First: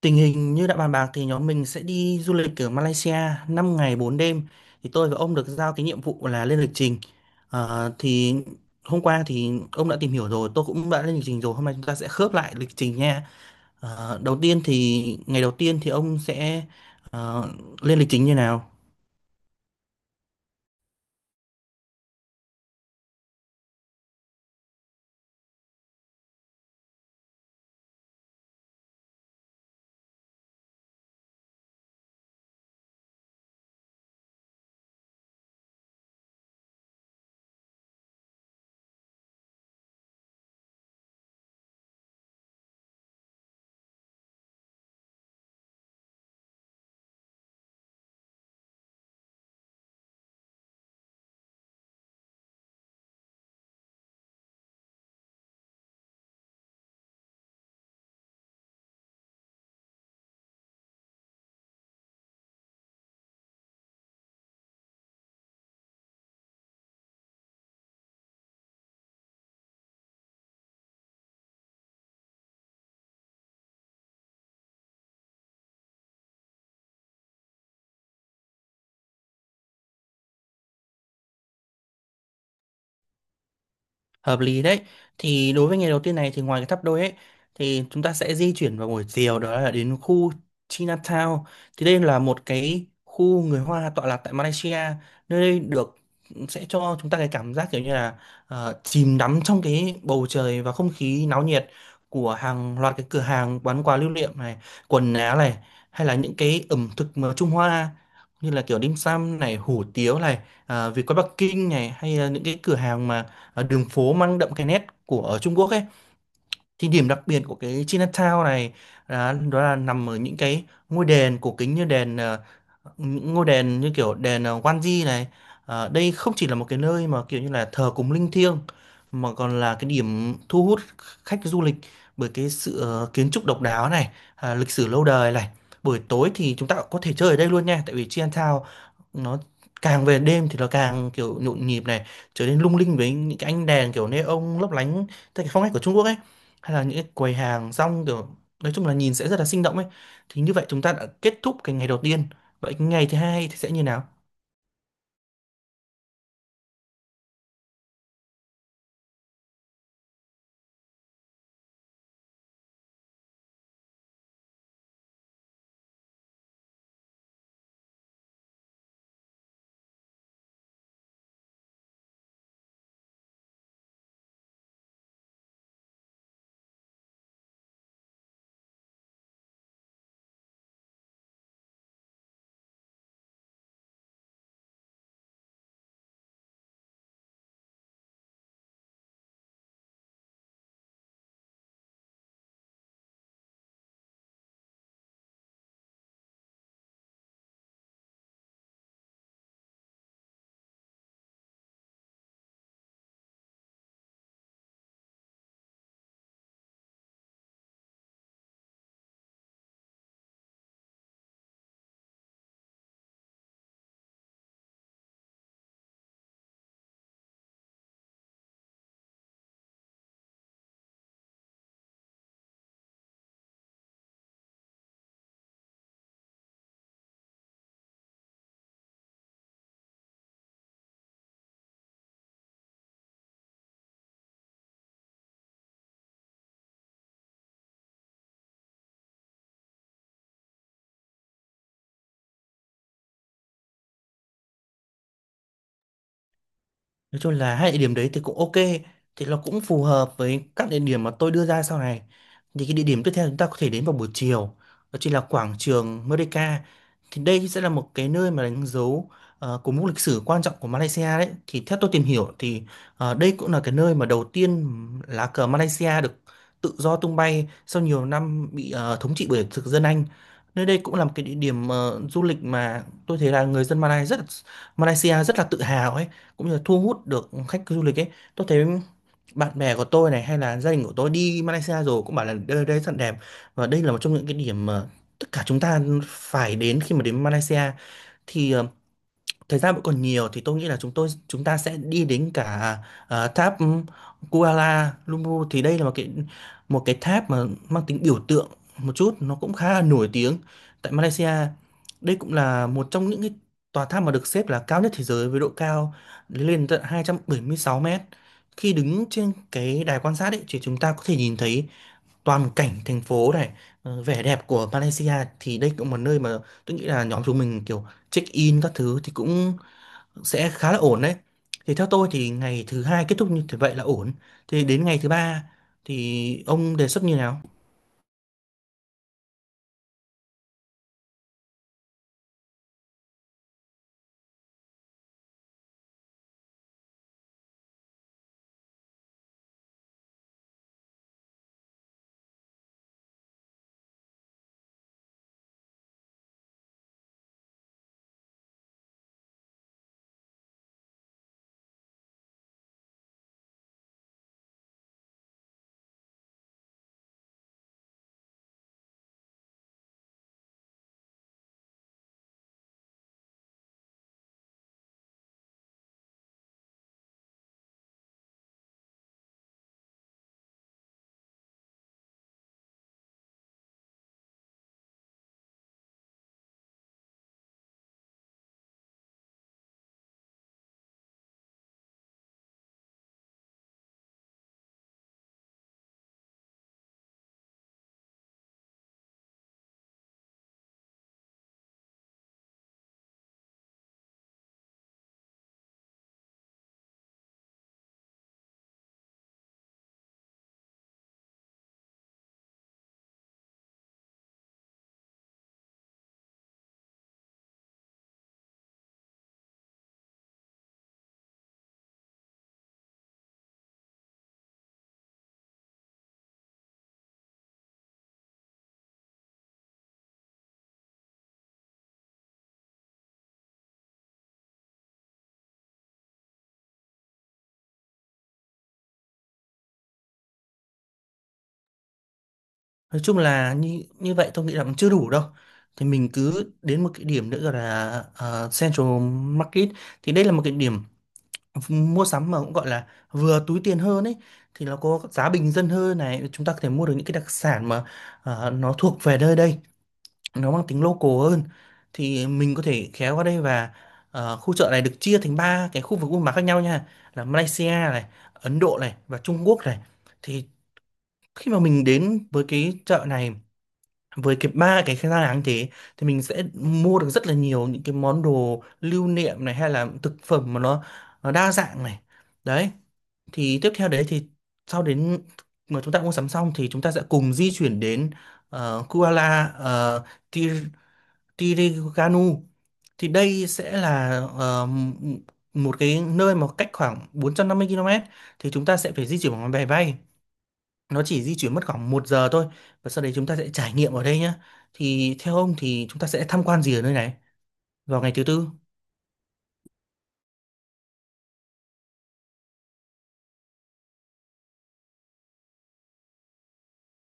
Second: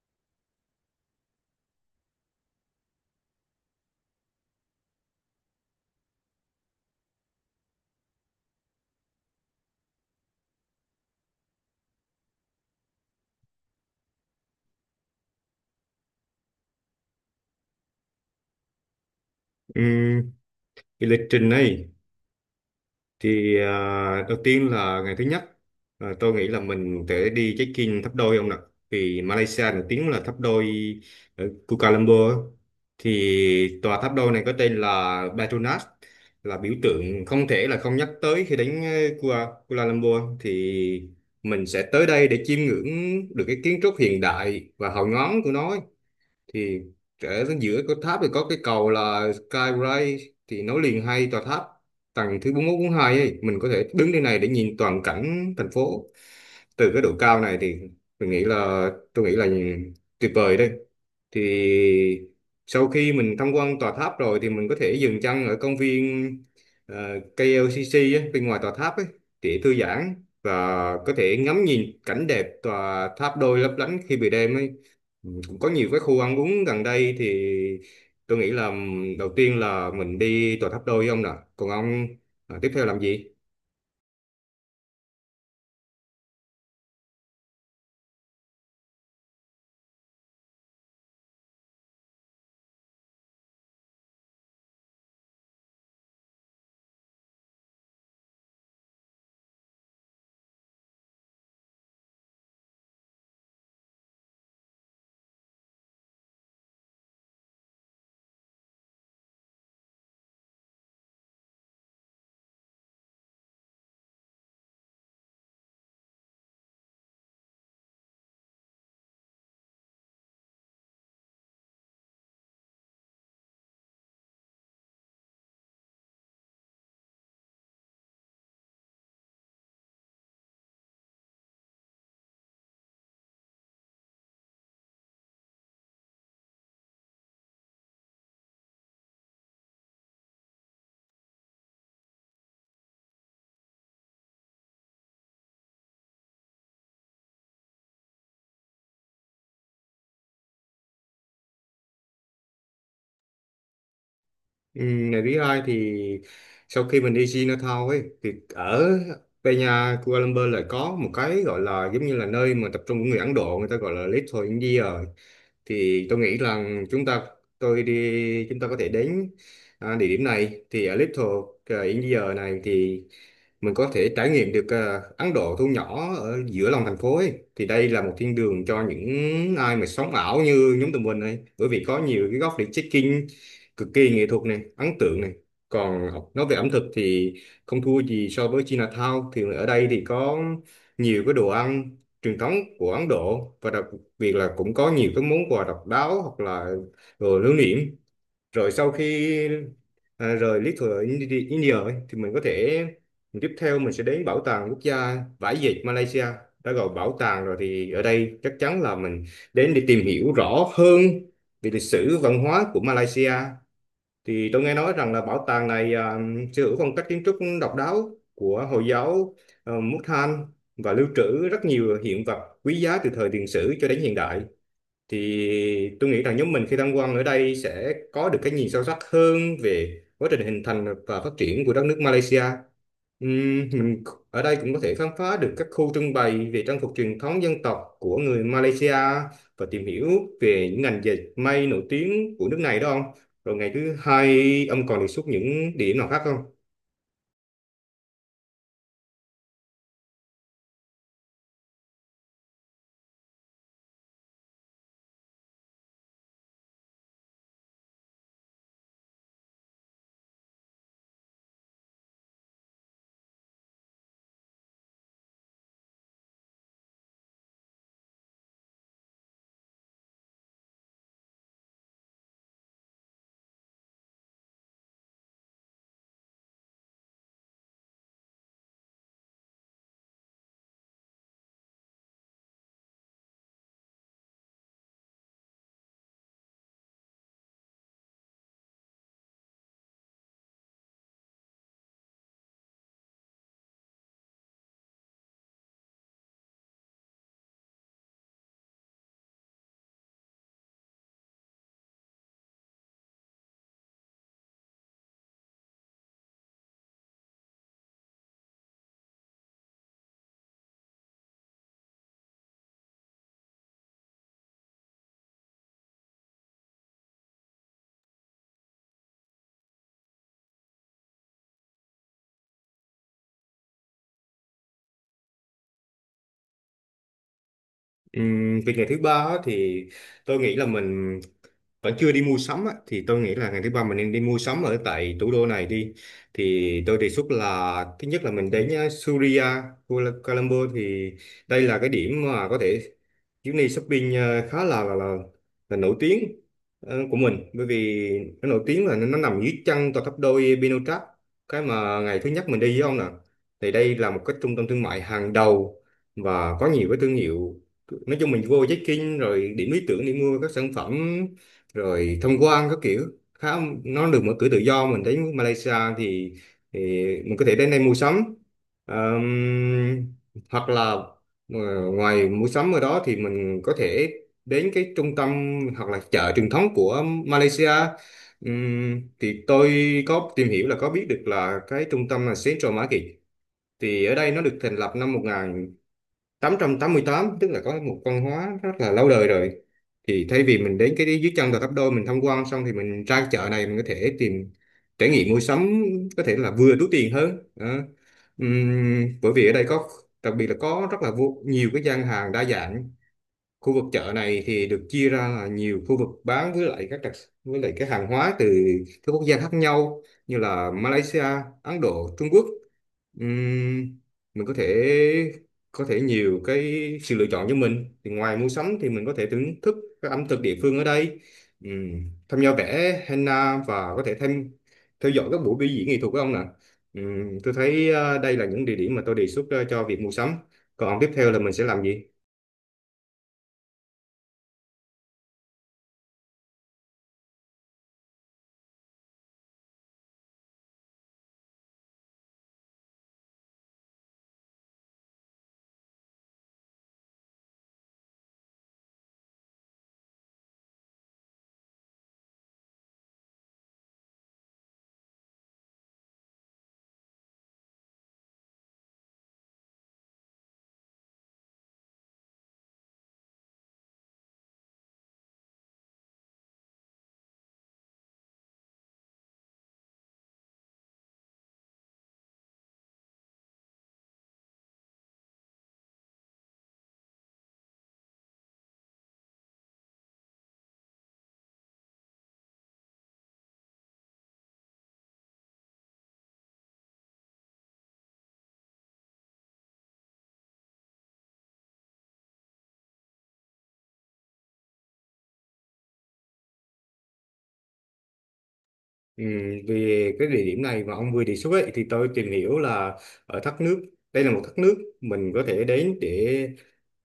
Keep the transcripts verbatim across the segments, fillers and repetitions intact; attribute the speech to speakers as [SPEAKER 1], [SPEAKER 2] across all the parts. [SPEAKER 1] Tình hình như đã bàn bạc thì nhóm mình sẽ đi du lịch ở Malaysia năm ngày bốn đêm. Thì tôi và ông được giao cái nhiệm vụ là lên lịch trình. Ờ, thì hôm qua thì ông đã tìm hiểu rồi, tôi cũng đã lên lịch trình rồi. Hôm nay chúng ta sẽ khớp lại lịch trình nha. Ờ, đầu tiên thì ngày đầu tiên thì ông sẽ ờ, lên lịch trình như nào?
[SPEAKER 2] Ừm, cái lịch trình này thì à, đầu tiên là ngày thứ nhất, à, tôi nghĩ là mình sẽ đi check-in tháp đôi ông ạ, vì Malaysia nổi tiếng là tháp đôi ở Kuala Lumpur á. Thì tòa tháp đôi này có tên là Petronas, là biểu tượng không thể là không nhắc tới khi đến ờ, Kuala, Kuala Lumpur. Thì mình sẽ tới đây để chiêm ngưỡng được cái kiến trúc hiện đại và hào nhoáng của nó. Thì trở giữa cái tháp thì có cái cầu là Skyway, thì nối liền hai tòa tháp. Tầng thứ bốn mươi mốt bốn mươi hai ấy mình có thể đứng trên này để nhìn toàn cảnh thành phố. Từ cái độ cao này thì mình nghĩ là tôi nghĩ là tuyệt vời đây. Thì sau khi mình tham quan tòa tháp rồi thì mình có thể dừng chân ở công viên ờ, ca lờ xê xê ấy, bên ngoài tòa tháp ấy, để thư giãn và có thể ngắm nhìn cảnh đẹp tòa tháp đôi lấp lánh khi bị đêm ấy. Có nhiều cái khu ăn uống gần đây thì tôi nghĩ là đầu tiên là mình đi tòa tháp đôi ông nè. Còn ông, à, tiếp theo làm gì?
[SPEAKER 1] Hợp lý đấy. Thì đối với ngày đầu tiên này thì ngoài cái tháp đôi ấy thì chúng ta sẽ di chuyển vào buổi chiều, đó là đến khu Chinatown. Thì đây là một cái khu người Hoa tọa lạc tại Malaysia. Nơi đây được sẽ cho chúng ta cái cảm giác kiểu như là ờ, chìm đắm trong cái bầu trời và không khí náo nhiệt của hàng loạt cái cửa hàng bán quà lưu niệm này, quần áo này, hay là những cái ẩm thực mà Trung Hoa như là kiểu dim sum này, hủ tiếu này, à, vịt quay Bắc Kinh này, hay là những cái cửa hàng mà ờ, đường phố mang đậm cái nét của ở Trung Quốc ấy. Thì điểm đặc biệt của cái Chinatown này là đó là nằm ở những cái ngôi đền cổ kính, như đền ờ, những ngôi đền như kiểu đền ờ, Wanji này. Ờ, đây không chỉ là một cái nơi mà kiểu như là thờ cúng linh thiêng, mà còn là cái điểm thu hút khách du lịch bởi cái sự ờ, kiến trúc độc đáo này, à, lịch sử lâu đời này. Buổi tối thì chúng ta cũng có thể chơi ở đây luôn nha, tại vì Chinatown nó càng về đêm thì nó càng kiểu nhộn nhịp này, trở nên lung linh với những cái ánh đèn kiểu neon lấp lánh theo cái phong cách của Trung Quốc ấy, hay là những cái quầy hàng rong kiểu nói chung là nhìn sẽ rất là sinh động ấy. Thì như vậy chúng ta đã kết thúc cái ngày đầu tiên. Vậy cái ngày thứ hai thì sẽ như nào?
[SPEAKER 2] Ừm, ngày thứ hai thì sau khi mình đi Chinatown ấy thì ở Peña Kuala Lumpur lại có một cái gọi là giống như là nơi mà tập trung của người Ấn Độ, người ta gọi là Little India. Thì tôi nghĩ rằng chúng ta tôi đi chúng ta có thể đến à, địa điểm này. Thì ở Little ờ, India này thì mình có thể trải nghiệm được ờ, Ấn Độ thu nhỏ ở giữa lòng thành phố ấy. Thì đây là một thiên đường cho những ai mà sống ảo như nhóm tụi mình ấy. Bởi vì có nhiều cái góc để check-in cực kỳ nghệ thuật này, ấn tượng này. Còn nói về ẩm thực thì không thua gì so với Chinatown. Thì ở đây thì có nhiều cái đồ ăn truyền thống của Ấn Độ, và đặc biệt là cũng có nhiều cái món quà độc đáo hoặc là đồ lưu niệm. Rồi sau khi à, rời lý thừa Indi- India ấy, thì mình có thể tiếp theo mình sẽ đến bảo tàng quốc gia vải dệt Malaysia. Đã gọi bảo tàng rồi thì ở đây chắc chắn là mình đến để tìm hiểu rõ hơn về lịch sử văn hóa của Malaysia. Thì tôi nghe nói rằng là bảo tàng này à, sở hữu phong cách kiến trúc độc đáo của Hồi giáo uh, Mukhan, và lưu trữ rất nhiều hiện vật quý giá từ thời tiền sử cho đến hiện đại. Thì tôi nghĩ rằng nhóm mình khi tham quan ở đây sẽ có được cái nhìn sâu sắc hơn về quá trình hình thành và phát triển của đất nước Malaysia. Ừm, mình ở đây cũng có thể khám phá được các khu trưng bày về trang phục truyền thống dân tộc của người Malaysia, và tìm hiểu về những ngành dệt may nổi tiếng của nước này đó ông. Rồi ngày thứ hai ông còn đề xuất những điểm nào khác không?
[SPEAKER 1] Nói chung là hai địa điểm đấy thì cũng ok, thì nó cũng phù hợp với các địa điểm mà tôi đưa ra sau này. Thì cái địa điểm tiếp theo chúng ta có thể đến vào buổi chiều đó chính là quảng trường Merdeka. Thì đây sẽ là một cái nơi mà đánh dấu uh, của mốc lịch sử quan trọng của Malaysia đấy. Thì theo tôi tìm hiểu thì ờ, đây cũng là cái nơi mà đầu tiên lá cờ Malaysia được tự do tung bay sau nhiều năm bị ờ, thống trị bởi thực dân Anh. Nơi đây cũng là một cái địa điểm ờ, du lịch mà tôi thấy là người dân Malay rất Malaysia rất là tự hào ấy, cũng như là thu hút được khách du lịch ấy. Tôi thấy bạn bè của tôi này hay là gia đình của tôi đi Malaysia rồi cũng bảo là đây đây rất là đẹp, và đây là một trong những cái điểm mà tất cả chúng ta phải đến khi mà đến Malaysia. Thì ờ, thời gian vẫn còn nhiều thì tôi nghĩ là chúng tôi chúng ta sẽ đi đến cả ờ, tháp Kuala Lumpur. Thì đây là một cái một cái tháp mà mang tính biểu tượng một chút, nó cũng khá là nổi tiếng tại Malaysia. Đây cũng là một trong những cái tòa tháp mà được xếp là cao nhất thế giới, với độ cao lên tận hai trăm bảy mươi sáu mét. Khi đứng trên cái đài quan sát ấy thì chúng ta có thể nhìn thấy toàn cảnh thành phố này, ờ, vẻ đẹp của Malaysia. Thì đây cũng là một nơi mà tôi nghĩ là nhóm chúng mình kiểu check in các thứ thì cũng sẽ khá là ổn đấy. Thì theo tôi thì ngày thứ hai kết thúc như thế vậy là ổn. Thì đến ngày thứ ba thì ông đề xuất như nào?
[SPEAKER 2] Ừm, về ngày thứ ba á, thì tôi nghĩ là mình vẫn chưa đi mua sắm á, thì tôi nghĩ là ngày thứ ba mình nên đi mua sắm ở tại thủ đô này đi. Thì tôi đề xuất là thứ nhất là mình đến uh, Suria Kuala Kuala Lumpur. Thì đây là cái điểm mà có thể chuyến đi shopping uh, khá là là, là, là nổi tiếng ờ, của mình, bởi vì nó nổi tiếng là nó, nó nằm dưới chân tòa tháp đôi Pinochet, cái mà ngày thứ nhất mình đi với ông nè. Thì đây là một cái trung tâm thương mại hàng đầu và có nhiều cái thương hiệu, nói chung mình vô check-in rồi, điểm lý tưởng đi mua các sản phẩm rồi tham quan các kiểu. Khá nó được mở cửa tự do mình đến Malaysia thì, thì mình có thể đến đây mua sắm. Ờm, hoặc là ờ, ngoài mua sắm ở đó thì mình có thể đến cái trung tâm hoặc là chợ truyền thống của Malaysia. Ừm, thì tôi có tìm hiểu là có biết được là cái trung tâm là Central Market. Thì ở đây nó được thành lập năm mười tám tám mươi tám tức là có một văn hóa rất là lâu đời rồi. Thì thay vì mình đến cái dưới chân Gò Tháp Đôi mình tham quan xong thì mình ra chợ này mình có thể tìm trải nghiệm mua sắm, có thể là vừa túi tiền hơn đó. Ừm, bởi vì ở đây có đặc biệt là có rất là vô, nhiều cái gian hàng đa dạng. Khu vực chợ này thì được chia ra là nhiều khu vực bán với lại các đặc với lại cái hàng hóa từ các quốc gia khác nhau, như là Malaysia, Ấn Độ, Trung Quốc. Ừm, mình có thể có thể nhiều cái sự lựa chọn cho mình. Thì ngoài mua sắm thì mình có thể thưởng thức các ẩm thực địa phương ở đây, Ừm, tham gia vẽ henna và có thể thêm theo dõi các buổi biểu diễn nghệ thuật của ông ạ. Ừm, tôi thấy ờ, đây là những địa điểm mà tôi đề xuất ờ, cho việc mua sắm. Còn tiếp theo là mình sẽ làm gì?
[SPEAKER 1] Nói chung là như như vậy tôi nghĩ là cũng chưa đủ đâu. Thì mình cứ đến một cái điểm nữa gọi là ờ, Central Market. Thì đây là một cái điểm mua sắm mà cũng gọi là vừa túi tiền hơn ấy. Thì nó có giá bình dân hơn này, chúng ta có thể mua được những cái đặc sản mà ờ, nó thuộc về nơi đây, nó mang tính local hơn. Thì mình có thể khéo qua đây, và ờ, khu chợ này được chia thành ba cái khu vực buôn bán khác nhau nha, là Malaysia này, Ấn Độ này và Trung Quốc này. Thì khi mà mình đến với cái chợ này, với cái ba cái gian hàng thế, thì mình sẽ mua được rất là nhiều những cái món đồ lưu niệm này, hay là thực phẩm mà nó nó đa dạng này đấy. Thì tiếp theo đấy thì sau đến mà chúng ta mua sắm xong thì chúng ta sẽ cùng di chuyển đến ờ, Kuala uh, Tiriganu. Thì đây sẽ là ờ, m- một cái nơi mà cách khoảng bốn trăm năm mươi ki lô mét, thì chúng ta sẽ phải di chuyển bằng máy bay, nó chỉ di chuyển mất khoảng một giờ thôi, và sau đấy chúng ta sẽ trải nghiệm ở đây nhá. Thì theo ông thì chúng ta sẽ tham quan gì ở nơi này vào ngày thứ tư?
[SPEAKER 2] Ừ, về cái địa điểm này mà ông vừa đề xuất ấy, thì tôi tìm hiểu là ở thác nước, đây là một thác nước mình có thể đến để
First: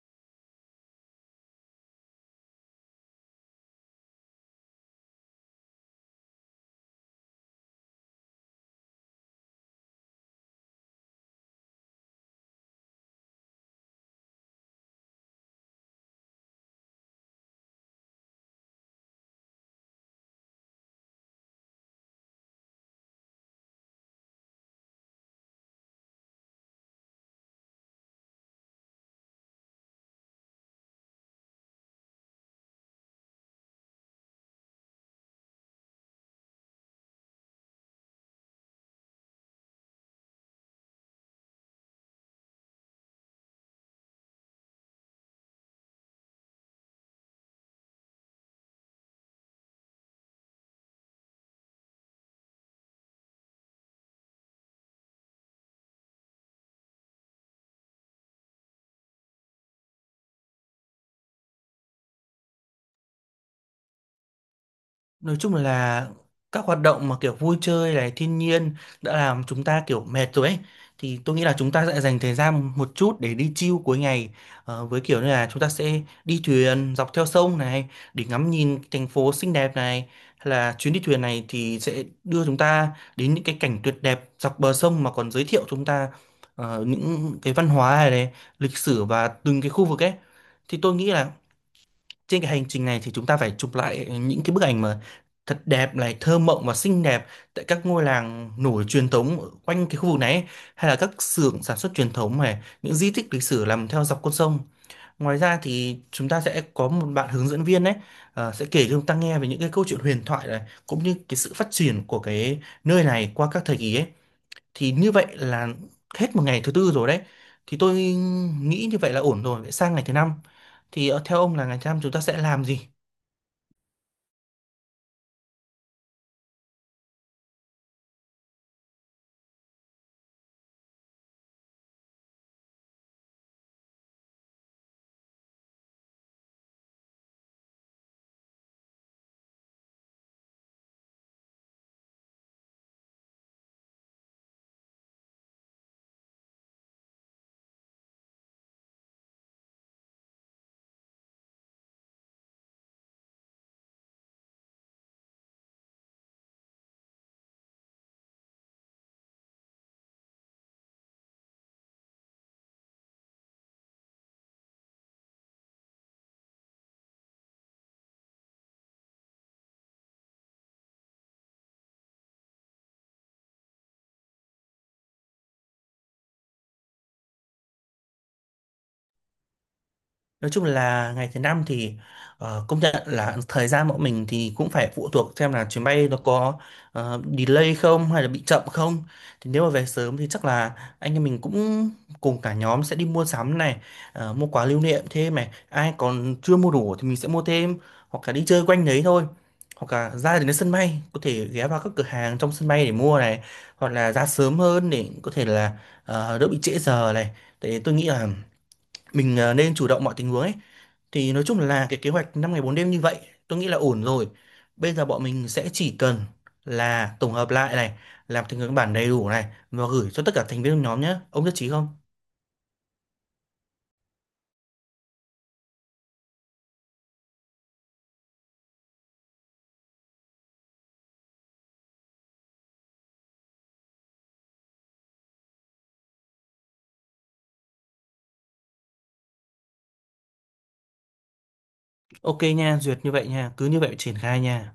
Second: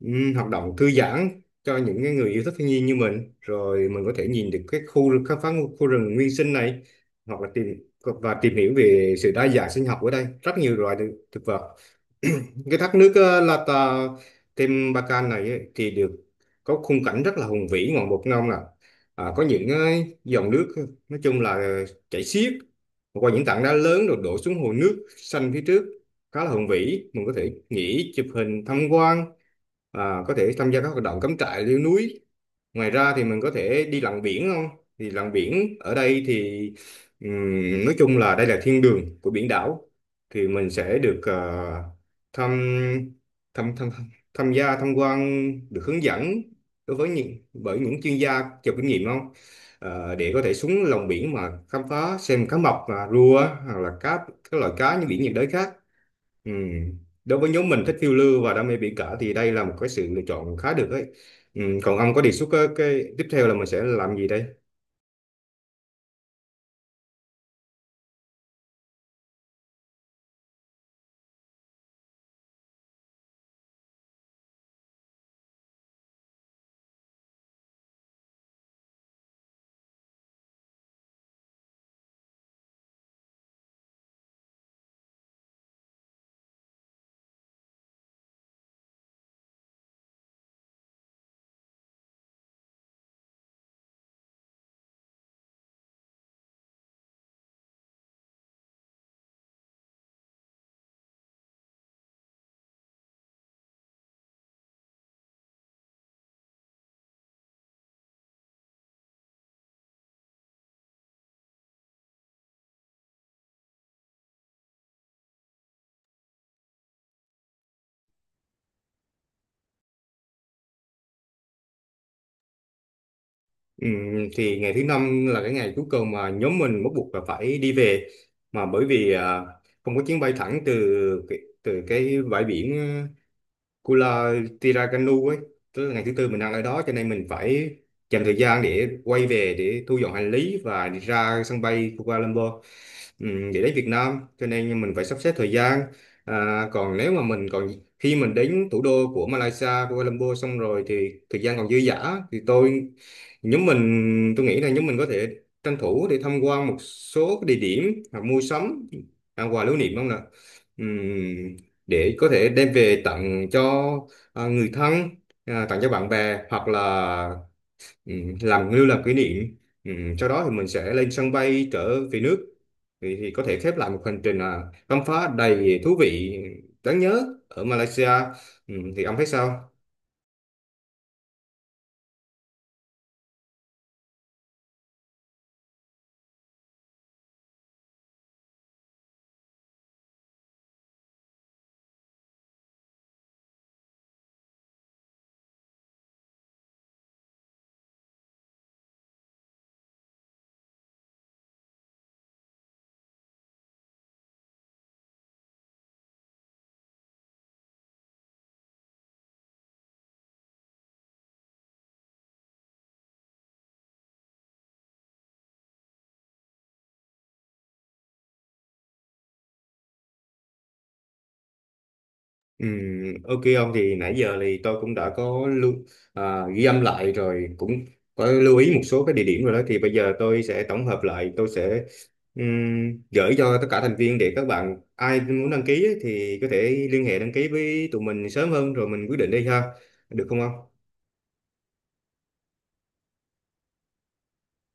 [SPEAKER 2] ừm, hoạt động thư giãn cho những cái người yêu thích thiên nhiên như mình, rồi mình có thể nhìn được cái khu khám phá khu khu rừng nguyên sinh này, hoặc là tìm và tìm hiểu về sự đa dạng sinh học ở đây, rất nhiều loài thực thực vật. Cái thác nước ờ, La Ta Tem Bacan này ấy, thì được có khung cảnh rất là hùng vĩ ngoạn mục non nè. à, có những ờ, dòng nước ờ, nói chung là chảy xiết qua những tảng đá lớn rồi đổ xuống hồ nước xanh phía trước, khá là hùng vĩ. Mình có thể nghỉ chụp hình tham quan, à, có thể tham gia các hoạt động cắm trại leo núi. Ngoài ra thì mình có thể đi lặn biển không? Thì lặn biển ở đây thì ừm, nói chung là đây là thiên đường của biển đảo. Thì mình sẽ được ờ, thăm, thăm thăm tham gia tham quan, được hướng dẫn đối với những bởi những chuyên gia giàu kinh nghiệm không? Ờ, để có thể xuống lòng biển mà khám phá xem cá mập, à, rùa, hoặc là cá các loại cá như biển nhiệt đới khác. Ừ. Đối với nhóm mình thích phiêu lưu và đam mê biển cả thì đây là một cái sự lựa chọn khá được đấy. Ừ. Còn ông có đề xuất cái, cái tiếp theo là mình sẽ làm gì đây?
[SPEAKER 1] Nói chung là các hoạt động mà kiểu vui chơi này, thiên nhiên đã làm chúng ta kiểu mệt rồi ấy. Thì tôi nghĩ là chúng ta sẽ dành thời gian một chút để đi chill cuối ngày. Ờ, với kiểu như là chúng ta sẽ đi thuyền dọc theo sông này để ngắm nhìn thành phố xinh đẹp này. Hay là chuyến đi thuyền này thì sẽ đưa chúng ta đến những cái cảnh tuyệt đẹp dọc bờ sông, mà còn giới thiệu chúng ta ờ, những cái văn hóa này, này, lịch sử và từng cái khu vực ấy. Thì tôi nghĩ là trên cái hành trình này thì chúng ta phải chụp lại những cái bức ảnh mà thật đẹp này, thơ mộng và xinh đẹp tại các ngôi làng nổi truyền thống ở quanh cái khu vực này ấy, hay là các xưởng sản xuất truyền thống này, những di tích lịch sử nằm theo dọc con sông. Ngoài ra thì chúng ta sẽ có một bạn hướng dẫn viên đấy, ờ, sẽ kể cho chúng ta nghe về những cái câu chuyện huyền thoại này, cũng như cái sự phát triển của cái nơi này qua các thời kỳ ấy. Thì như vậy là hết một ngày thứ tư rồi đấy. Thì tôi nghĩ như vậy là ổn rồi. Vậy sang ngày thứ năm thì ờ, theo ông là ngày thứ năm chúng ta sẽ làm gì?
[SPEAKER 2] Ừ. Thì ngày thứ năm là cái ngày cuối cùng mà nhóm mình bắt buộc là phải đi về, mà bởi vì à, không có chuyến bay thẳng từ cái- từ cái bãi biển Kula Tirakanu ấy, tức là ngày thứ tư mình đang ở đó, cho nên mình phải dành thời gian để quay về để thu dọn hành lý và đi ra sân bay Kuala Lumpur, ừm, để đến Việt Nam, cho nên mình phải sắp xếp thời gian. à, còn nếu mà mình còn khi mình đến thủ đô của Malaysia Kuala Lumpur xong rồi thì thời gian còn dư dả thì tôi nhóm mình tôi nghĩ là nhóm mình có thể tranh thủ để tham quan một số cái địa điểm hoặc mua sắm ăn quà lưu niệm không nè, để có thể đem về tặng cho à, người thân, à, tặng cho bạn bè hoặc là ừm, làm lưu làm kỷ niệm. Ừm, sau đó thì mình sẽ lên sân bay trở về nước, thì, thì có thể khép lại một hành trình à, khám phá đầy thú vị, đáng nhớ ở Malaysia. Ừm, thì ông thấy sao?
[SPEAKER 1] Nói chung là ngày thứ năm thì ờ, công nhận là thời gian bọn mình thì cũng phải phụ thuộc xem là chuyến bay nó có ờ, delay không hay là bị chậm không. Thì nếu mà về sớm thì chắc là anh em mình cũng cùng cả nhóm sẽ đi mua sắm này, ờ, mua quà lưu niệm thêm này. Ai còn chưa mua đủ thì mình sẽ mua thêm, hoặc là đi chơi quanh đấy thôi. Hoặc là ra đến sân bay có thể ghé vào các cửa hàng trong sân bay để mua này, hoặc là ra sớm hơn để có thể là ờ, đỡ bị trễ giờ này. Tại tôi nghĩ là mình ờ, nên chủ động mọi tình huống ấy. Thì nói chung là cái kế hoạch năm ngày bốn đêm như vậy tôi nghĩ là ổn rồi. Bây giờ bọn mình sẽ chỉ cần là tổng hợp lại này, làm thành cái bản đầy đủ này, và gửi cho tất cả thành viên trong nhóm nhé. Ông nhất trí không?
[SPEAKER 2] Ừ, ok ông, thì nãy giờ thì tôi cũng đã có lưu, à, ghi âm lại, rồi cũng có lưu ý một số cái địa điểm rồi đó. Thì bây giờ tôi sẽ tổng hợp lại, tôi sẽ ừm, gửi cho tất cả thành viên, để các bạn ai muốn đăng ký ấy, thì có thể liên hệ đăng ký với tụi mình sớm hơn, rồi mình quyết định đi ha, được không ông?
[SPEAKER 1] Ok nha, duyệt như vậy nha, cứ như vậy triển khai nha.